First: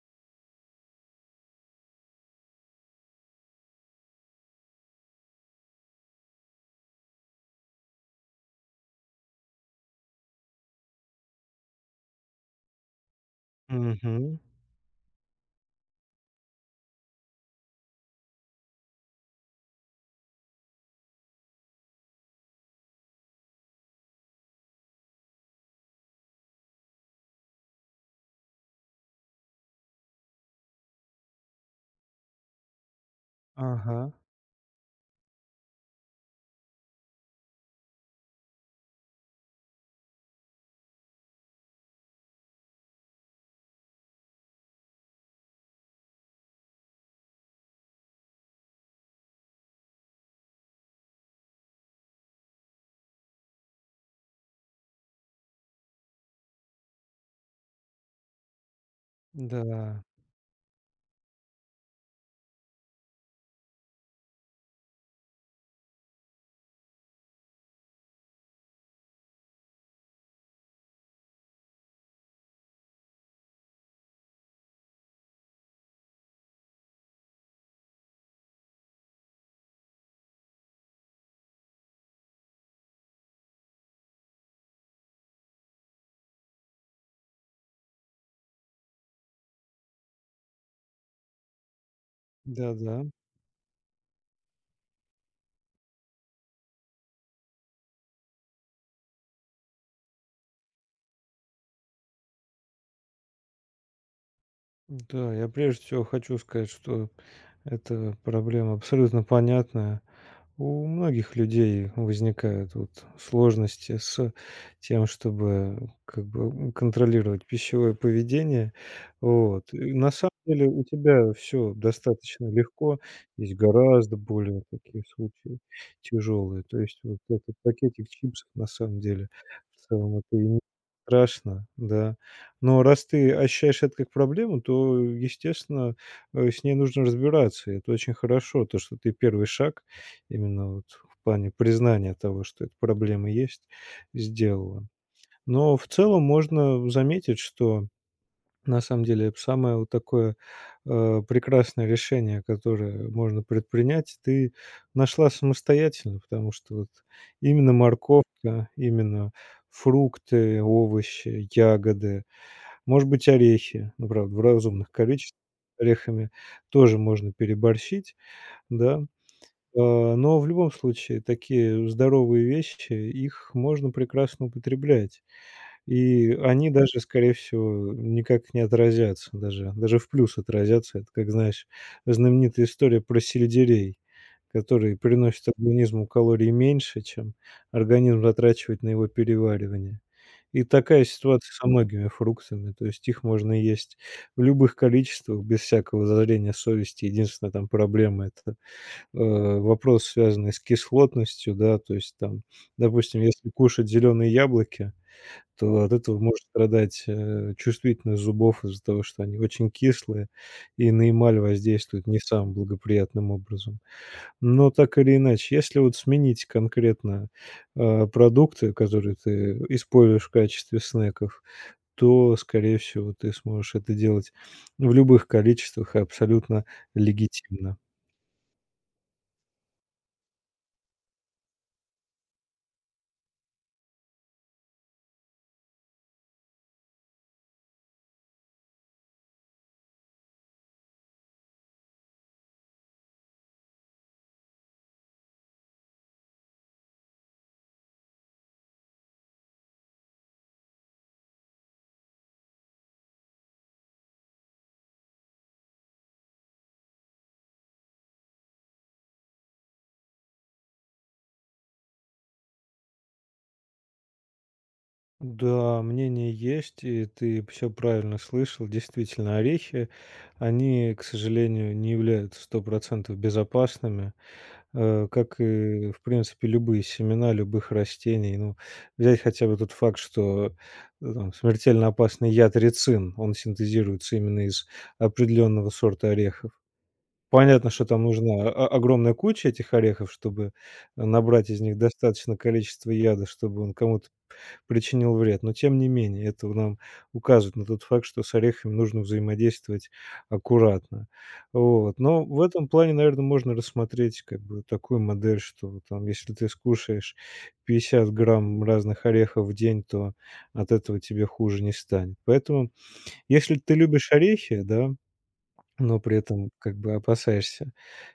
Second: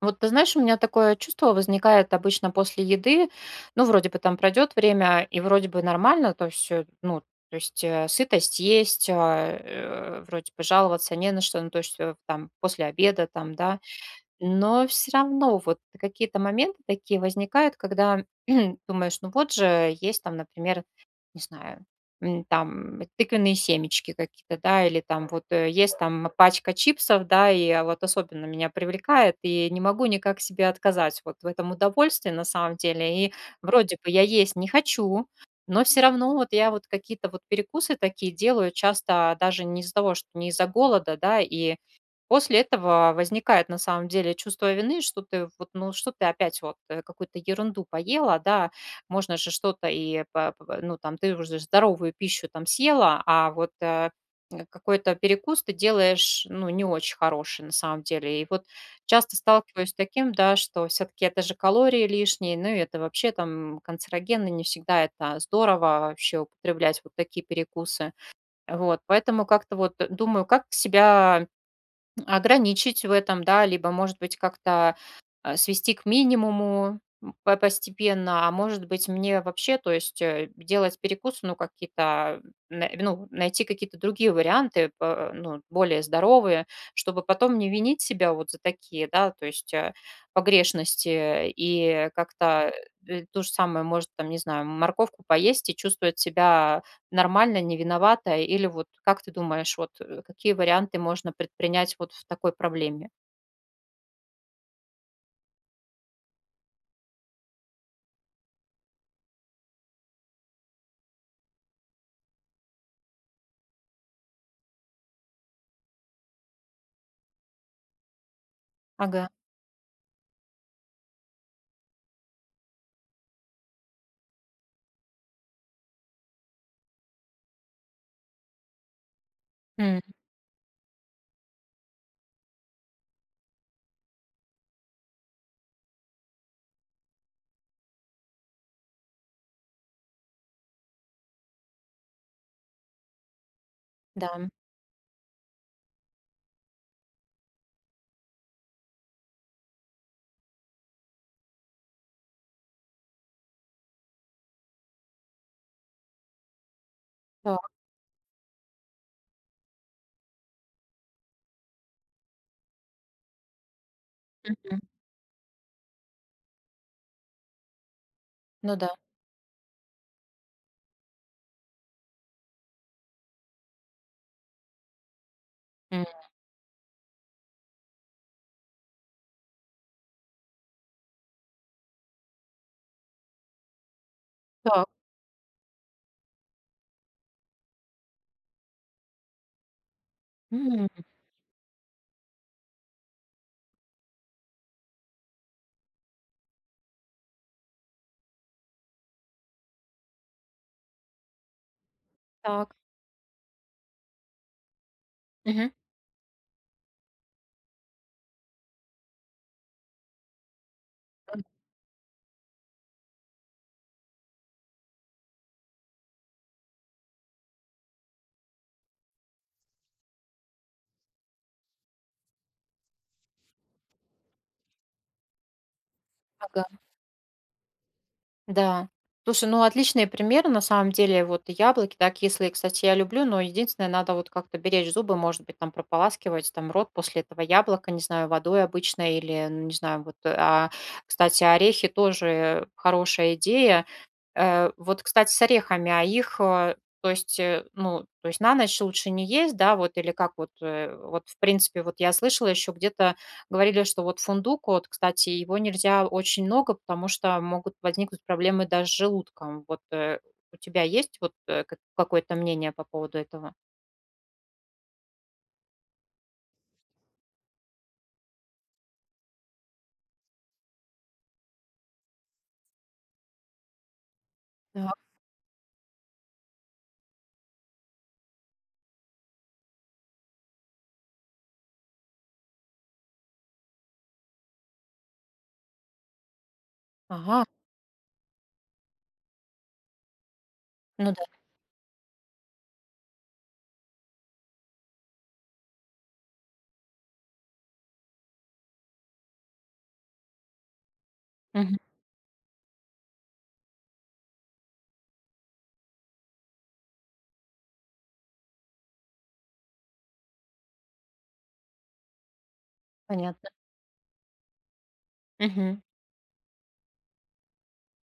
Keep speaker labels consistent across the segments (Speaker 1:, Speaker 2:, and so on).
Speaker 1: Вот ты знаешь, у меня такое чувство возникает обычно после еды. Ну, вроде бы там пройдет время, и вроде бы нормально, то есть, ну, то есть сытость есть, а, вроде бы жаловаться не на что, ну, то есть там после обеда там, да,
Speaker 2: Мгм.
Speaker 1: но все равно вот какие-то моменты такие возникают, когда думаешь, ну вот же есть там, например, не знаю, там тыквенные семечки какие-то, да, или там вот, есть там пачка чипсов, да, и, вот особенно меня привлекает, и не могу никак себе отказать вот в этом удовольствии на самом деле. И вроде бы
Speaker 2: Ага.
Speaker 1: я есть не хочу, но все равно вот я вот какие-то вот перекусы такие делаю часто даже не из-за того, что не из-за голода, да, и после этого возникает на самом деле чувство вины, что ты вот, ну, что ты опять вот какую-то ерунду поела, да, можно же что-то и, ну, там, ты уже здоровую пищу там съела, а вот какой-то перекус ты делаешь, ну, не очень хороший на самом деле. И вот часто сталкиваюсь с
Speaker 2: Да.
Speaker 1: таким, да, что все-таки это же калории лишние, ну, и это вообще там канцерогенно, не всегда это здорово вообще употреблять вот такие перекусы. Вот, поэтому как-то вот думаю, как себя ограничить в этом, да, либо, может быть, как-то свести к минимуму постепенно, а может быть, мне вообще, то есть делать перекусы, ну, какие-то, ну, найти какие-то другие варианты, ну, более здоровые, чтобы потом не винить себя вот за такие, да, то есть погрешности и как-то
Speaker 2: Да-да.
Speaker 1: то же самое, может, там, не знаю, морковку поесть и чувствовать себя нормально, не виноватая? Или вот как ты думаешь, вот, какие варианты можно предпринять вот в такой проблеме?
Speaker 2: Да, я прежде всего хочу сказать, что эта проблема абсолютно понятная. У многих людей возникают вот сложности с тем, чтобы как бы, контролировать пищевое поведение.
Speaker 1: Ага.
Speaker 2: Вот. И на самом деле у тебя все достаточно легко, есть гораздо более такие случаи тяжелые. То есть вот этот пакетик чипсов на самом деле в
Speaker 1: М,
Speaker 2: целом это и не страшно, да. Но раз ты ощущаешь это как проблему, то, естественно, с ней нужно разбираться. И это очень хорошо, то, что ты первый шаг именно вот в плане признания того, что эта проблема есть,
Speaker 1: да.
Speaker 2: сделала. Но в целом можно заметить, что на самом деле это самое вот такое, прекрасное решение, которое можно предпринять, ты нашла самостоятельно, потому что вот
Speaker 1: Так.
Speaker 2: именно морковка, именно фрукты, овощи, ягоды, может быть, орехи, ну, правда, в
Speaker 1: Мгм.
Speaker 2: разумных количествах. Орехами тоже можно переборщить,
Speaker 1: Ну да.
Speaker 2: да. Э, но в любом случае такие здоровые вещи, их можно прекрасно употреблять.
Speaker 1: М.
Speaker 2: И они даже, скорее всего, никак не отразятся, даже в плюс отразятся. Это, как знаешь, знаменитая история про сельдерей,
Speaker 1: Так.
Speaker 2: который приносит организму калорий меньше, чем организм затрачивает на его переваривание. И
Speaker 1: М.
Speaker 2: такая ситуация со многими фруктами. То есть их можно есть в любых количествах без всякого зазрения совести. Единственная там проблема — это э, вопрос, связанный с кислотностью, да, то есть там,
Speaker 1: Так.
Speaker 2: допустим, если кушать зеленые яблоки,
Speaker 1: Мгм.
Speaker 2: то от этого может страдать, чувствительность зубов из-за того, что они очень кислые и на эмаль воздействуют не самым благоприятным образом. Но так или иначе, если вот сменить конкретно, продукты, которые ты используешь в качестве снеков, то, скорее всего, ты сможешь это делать в любых количествах и абсолютно
Speaker 1: Ага.
Speaker 2: легитимно.
Speaker 1: Да. Слушай, ну отличные примеры на самом деле. Вот и яблоки, да, кислые, кстати, я люблю, но единственное, надо вот как-то беречь зубы, может быть, там прополаскивать там рот после этого яблока, не знаю, водой обычной или, ну, не знаю, вот. А, кстати, орехи тоже хорошая идея. Вот, кстати, с орехами, а их, то есть, ну, то есть на ночь лучше не есть, да, вот, или как вот, вот, в принципе, вот я слышала еще где-то говорили, что вот фундук, вот, кстати, его нельзя очень много, потому что могут возникнуть проблемы даже с желудком. Вот, у тебя есть вот, как какое-то мнение по поводу этого?
Speaker 2: Да, мнение есть, и ты все правильно слышал. Действительно, орехи, они, к сожалению, не являются 100% безопасными,
Speaker 1: Так.
Speaker 2: как и, в принципе, любые семена любых растений. Ну, взять хотя бы тот факт, что там, смертельно опасный яд рицин, он синтезируется именно из определенного сорта орехов.
Speaker 1: Ага,
Speaker 2: Понятно, что там нужна огромная куча этих орехов, чтобы
Speaker 1: ну да,
Speaker 2: набрать из них достаточно количество яда, чтобы он кому-то причинил вред. Но тем не менее, это нам указывает на тот факт, что с орехами нужно взаимодействовать аккуратно.
Speaker 1: мгм,
Speaker 2: Вот. Но в этом плане, наверное, можно рассмотреть как бы такую модель, что вот там, если ты скушаешь 50 грамм разных орехов в день, то от этого тебе хуже не станет. Поэтому,
Speaker 1: понятно.
Speaker 2: если ты любишь орехи, да,
Speaker 1: Мгм,
Speaker 2: но при этом как бы опасаешься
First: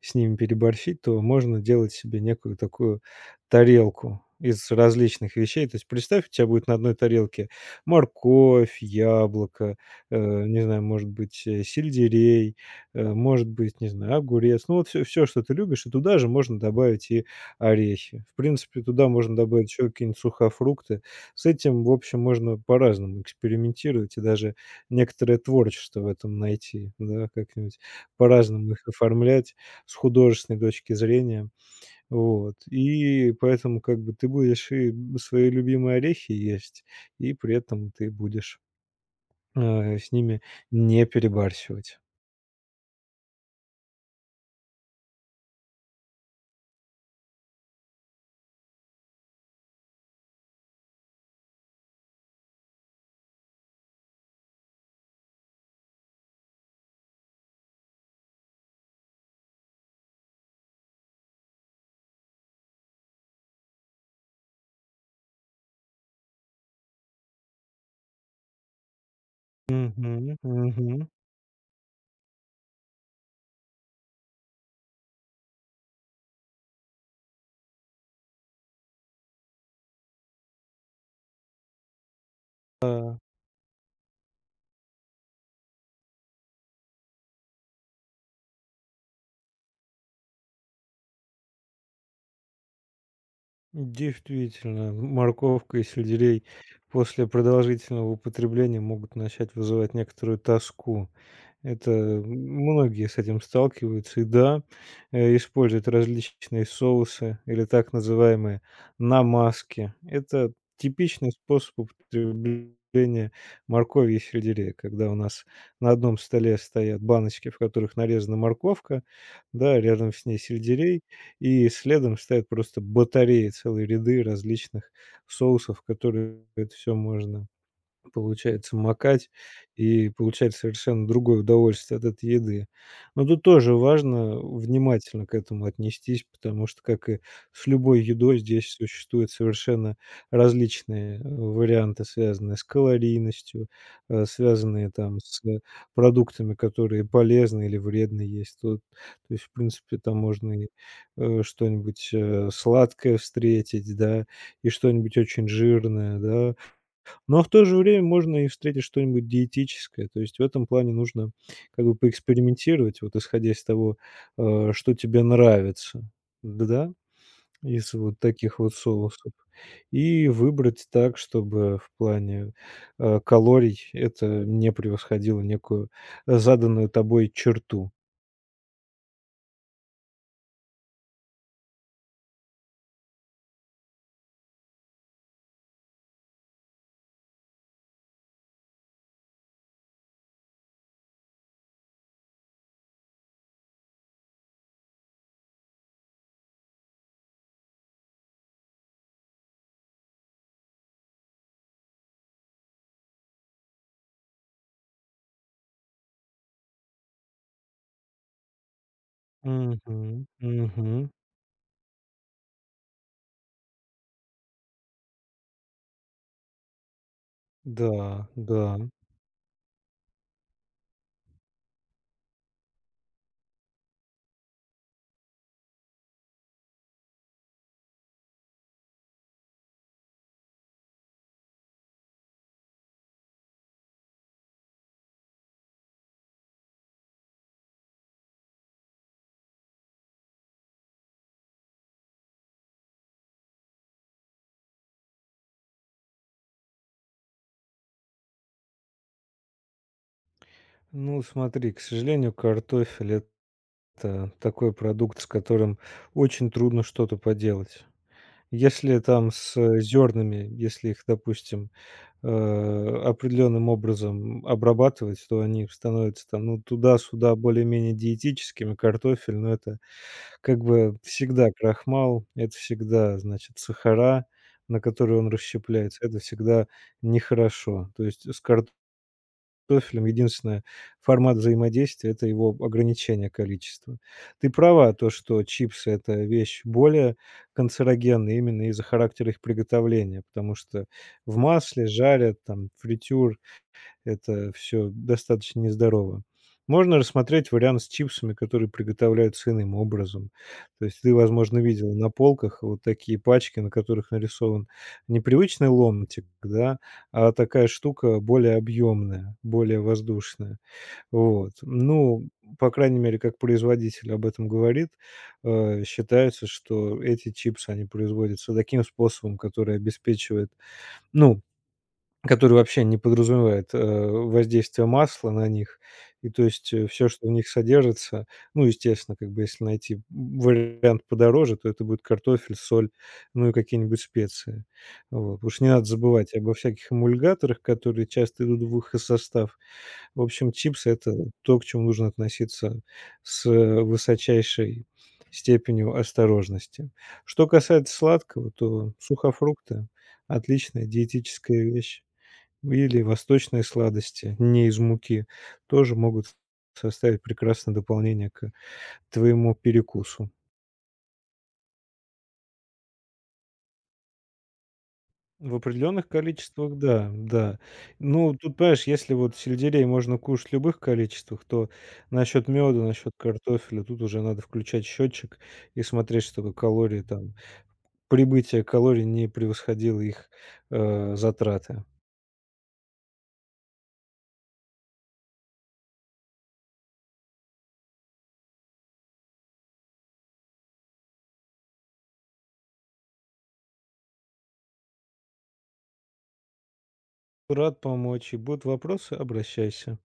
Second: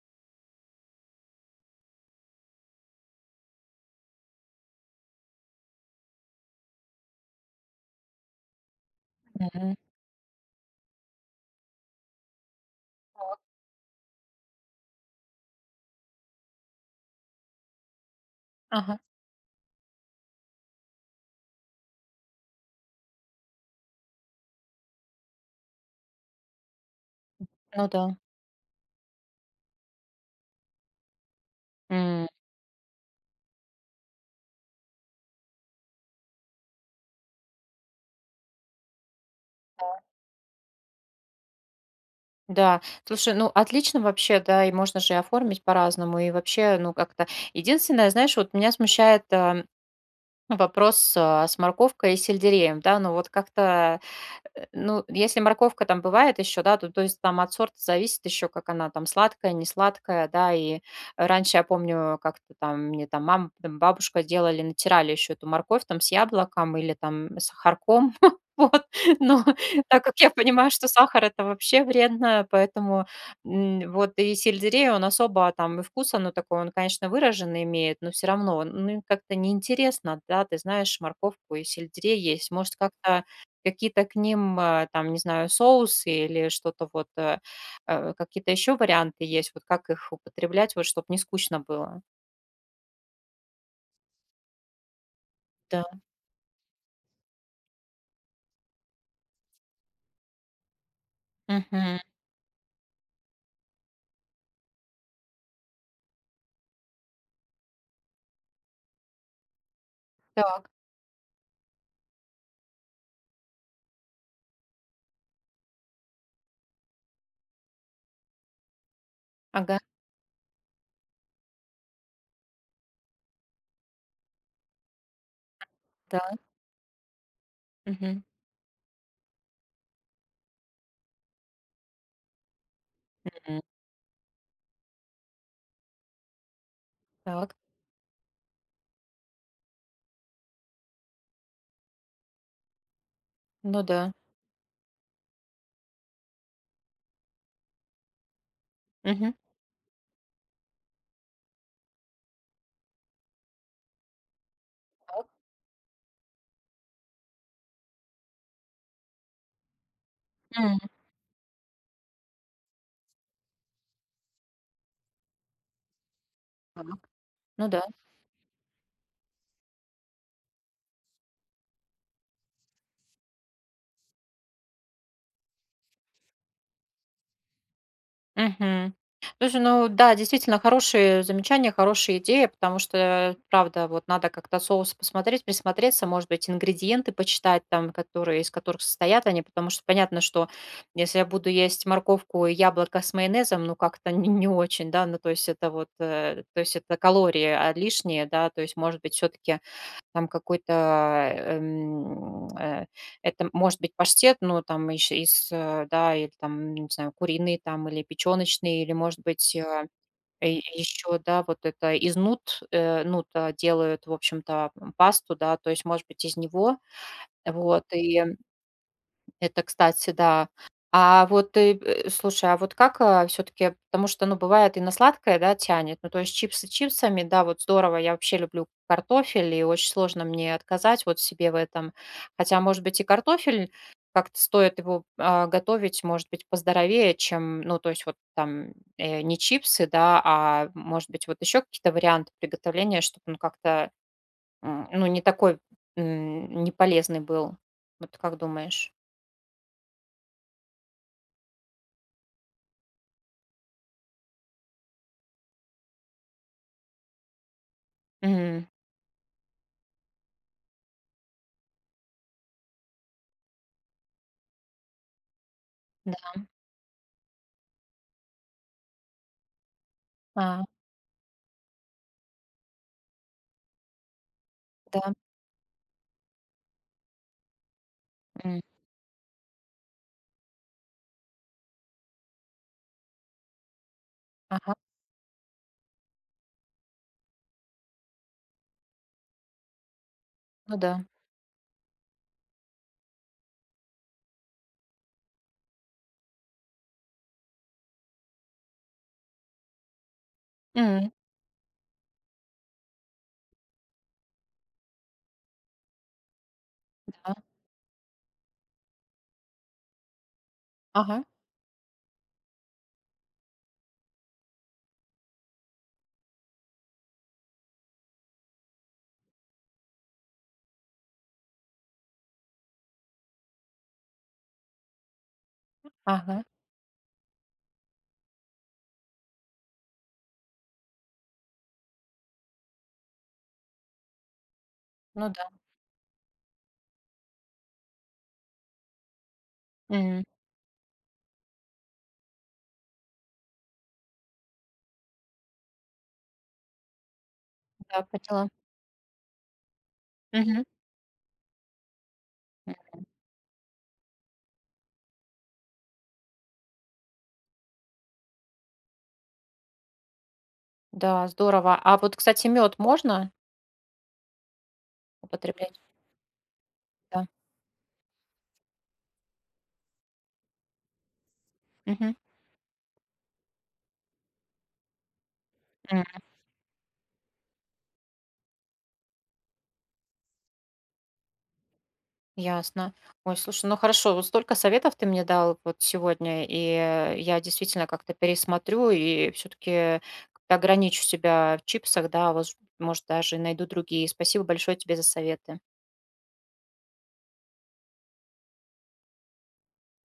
Speaker 2: с ними переборщить, то можно делать себе некую такую тарелку из различных вещей. То есть представь, у тебя будет на одной тарелке морковь,
Speaker 1: мгм.
Speaker 2: яблоко, э, не знаю, может быть, сельдерей, может быть, не знаю, огурец. Ну вот все, все, что ты любишь, и туда же можно добавить и орехи. В принципе,
Speaker 1: Ага,
Speaker 2: туда можно добавить еще какие-нибудь сухофрукты. С этим, в общем, можно по-разному экспериментировать и даже некоторое творчество в этом найти, да, как-нибудь
Speaker 1: ну да.
Speaker 2: по-разному их оформлять с художественной точки зрения. Вот. И поэтому как бы ты будешь и свои любимые орехи есть, и при этом ты будешь, с ними не перебарщивать.
Speaker 1: Да, слушай, ну отлично вообще, да, и можно же и оформить по-разному, и вообще, ну как-то. Единственное, знаешь, вот меня смущает вопрос с морковкой и сельдереем, да, ну вот как-то. Ну, если морковка там бывает еще, да, то, то есть там от сорта зависит еще, как она там сладкая, не сладкая, да, и раньше я помню, как-то там мне там мама, там бабушка делали, натирали еще эту морковь там с яблоком или там с сахарком, вот, но так как я
Speaker 2: Мгм,
Speaker 1: понимаю, что
Speaker 2: мгм.
Speaker 1: сахар это вообще вредно, поэтому вот и сельдерей, он особо там и вкус, оно такой, он, конечно, выраженный имеет, но все равно, ну, как-то неинтересно, да, ты знаешь, морковку и сельдерей есть, может,
Speaker 2: Да.
Speaker 1: как-то какие-то к ним, там, не знаю, соусы или что-то вот, какие-то еще варианты есть, вот как их употреблять, вот чтобы не скучно было?
Speaker 2: Действительно, морковка
Speaker 1: Да.
Speaker 2: и сельдерей после продолжительного употребления могут начать вызывать некоторую тоску. Это
Speaker 1: Мгм.
Speaker 2: многие с этим сталкиваются. И да, используют различные соусы или так называемые намазки. Это
Speaker 1: Так.
Speaker 2: типичный способ употребления моркови и сельдерея, когда у нас на одном столе стоят баночки, в которых нарезана морковка,
Speaker 1: Ага.
Speaker 2: да, рядом с ней сельдерей, и следом стоят просто батареи, целые ряды различных соусов,
Speaker 1: Да.
Speaker 2: которые это все можно
Speaker 1: Мгм.
Speaker 2: получается макать и получать совершенно другое удовольствие от этой еды. Но тут
Speaker 1: Мгм.
Speaker 2: тоже важно внимательно к этому отнестись, потому что, как и
Speaker 1: Так.
Speaker 2: с любой едой, здесь существуют совершенно различные варианты, связанные с калорийностью,
Speaker 1: Ну да.
Speaker 2: связанные там с продуктами, которые полезны или вредны есть. Тут,
Speaker 1: Мгм.
Speaker 2: то есть, в принципе, там можно и что-нибудь сладкое встретить, да, и что-нибудь
Speaker 1: Так.
Speaker 2: очень жирное, да, но в то же время можно и встретить что-нибудь диетическое. То есть в этом
Speaker 1: М.
Speaker 2: плане нужно как бы поэкспериментировать, вот исходя из того, что тебе нравится. Да,
Speaker 1: Так. Ну да.
Speaker 2: из вот таких вот соусов. И выбрать так, чтобы в плане, калорий это не превосходило некую, заданную тобой черту.
Speaker 1: Мгм. Слушай, ну да, действительно хорошие замечания, хорошие идеи потому что, правда, вот надо как-то соус посмотреть, присмотреться, может быть, ингредиенты почитать там, которые, из которых состоят они, потому что понятно, что если я буду есть морковку и яблоко с майонезом, ну как-то не, не очень, да, ну то есть это вот, то есть это калории лишние, да, то есть может быть все-таки там какой-то, эм, э, это может быть паштет, но там еще из, да, или там, не знаю, куриный там или печёночный, или, может быть,
Speaker 2: Мгм,
Speaker 1: э,
Speaker 2: мгм.
Speaker 1: еще, да, вот это из нут, нута делают, в общем-то, пасту, да, то есть, может быть, из него. Вот
Speaker 2: Да,
Speaker 1: и
Speaker 2: да.
Speaker 1: это, кстати, да. А вот ты, слушай, а вот как, все таки потому что, ну, бывает и на сладкое, да, тянет, ну, то есть чипсы чипсами, да, вот здорово, я вообще люблю картофель, и очень сложно мне отказать вот себе в этом. Хотя, может быть, и картофель, как-то стоит его, готовить, может быть, поздоровее, чем, ну, то есть вот там, не чипсы, да, а, может быть, вот еще какие-то варианты приготовления, чтобы он как-то, ну, не такой, не был. Вот как думаешь?
Speaker 2: Ну, смотри, к сожалению, картофель — это такой продукт, с которым очень трудно что-то поделать. Если там с зернами, если их, допустим, определенным образом обрабатывать, то они
Speaker 1: Да,
Speaker 2: становятся там, ну, туда-сюда более-менее диетическими. Картофель, но это
Speaker 1: а,
Speaker 2: как бы всегда крахмал, это всегда, значит, сахара, на
Speaker 1: да,
Speaker 2: которые он расщепляется. Это всегда нехорошо. То есть с
Speaker 1: м,
Speaker 2: картофелем. Единственное, формат взаимодействия — это его ограничение количества. Ты
Speaker 1: ага,
Speaker 2: права, то, что чипсы — это вещь более канцерогенная именно из-за характера их приготовления, потому
Speaker 1: ну
Speaker 2: что
Speaker 1: да,
Speaker 2: в масле жарят, там фритюр, это все достаточно нездорово. Можно рассмотреть вариант с чипсами, которые приготовляются иным образом. То есть
Speaker 1: м,
Speaker 2: ты, возможно, видел на полках вот такие пачки, на которых нарисован непривычный ломтик, да, а
Speaker 1: да,
Speaker 2: такая штука более объемная, более воздушная.
Speaker 1: ага,
Speaker 2: Вот. Ну, по крайней мере, как производитель об этом говорит, считается, что эти чипсы, они производятся таким способом, который обеспечивает, ну, который вообще не подразумевает, воздействие масла на них. И
Speaker 1: ага,
Speaker 2: то есть, все, что в них содержится, ну, естественно, как бы если найти вариант подороже, то это будет картофель, соль, ну и какие-нибудь специи.
Speaker 1: ну
Speaker 2: Вот.
Speaker 1: да,
Speaker 2: Потому что не надо забывать обо всяких эмульгаторах, которые часто идут в их состав.
Speaker 1: м,
Speaker 2: В общем, чипсы — это то, к чему нужно относиться с высочайшей степенью осторожности. Что касается
Speaker 1: да, поняла.
Speaker 2: сладкого, то сухофрукты —
Speaker 1: Мгм,
Speaker 2: отличная диетическая вещь.
Speaker 1: м,
Speaker 2: Или восточные сладости, не из муки, тоже могут составить прекрасное дополнение к твоему перекусу.
Speaker 1: да, здорово. А вот, кстати, мед можно
Speaker 2: В
Speaker 1: употреблять?
Speaker 2: определенных количествах, да,
Speaker 1: Да,
Speaker 2: да. Ну, тут, понимаешь, если вот сельдерей можно кушать в любых количествах, то
Speaker 1: мгм,
Speaker 2: насчет меда, насчет картофеля, тут уже надо включать счетчик и
Speaker 1: м,
Speaker 2: смотреть, чтобы калории там, прибытие калорий не превосходило их затраты.
Speaker 1: ясно. Ой, слушай, ну хорошо, вот столько советов ты мне дал вот сегодня, и я действительно как-то пересмотрю и все таки ограничу себя в чипсах, да, возж может, даже и найду другие. Спасибо большое тебе за советы.
Speaker 2: Рад помочь. И будут вопросы, обращайся.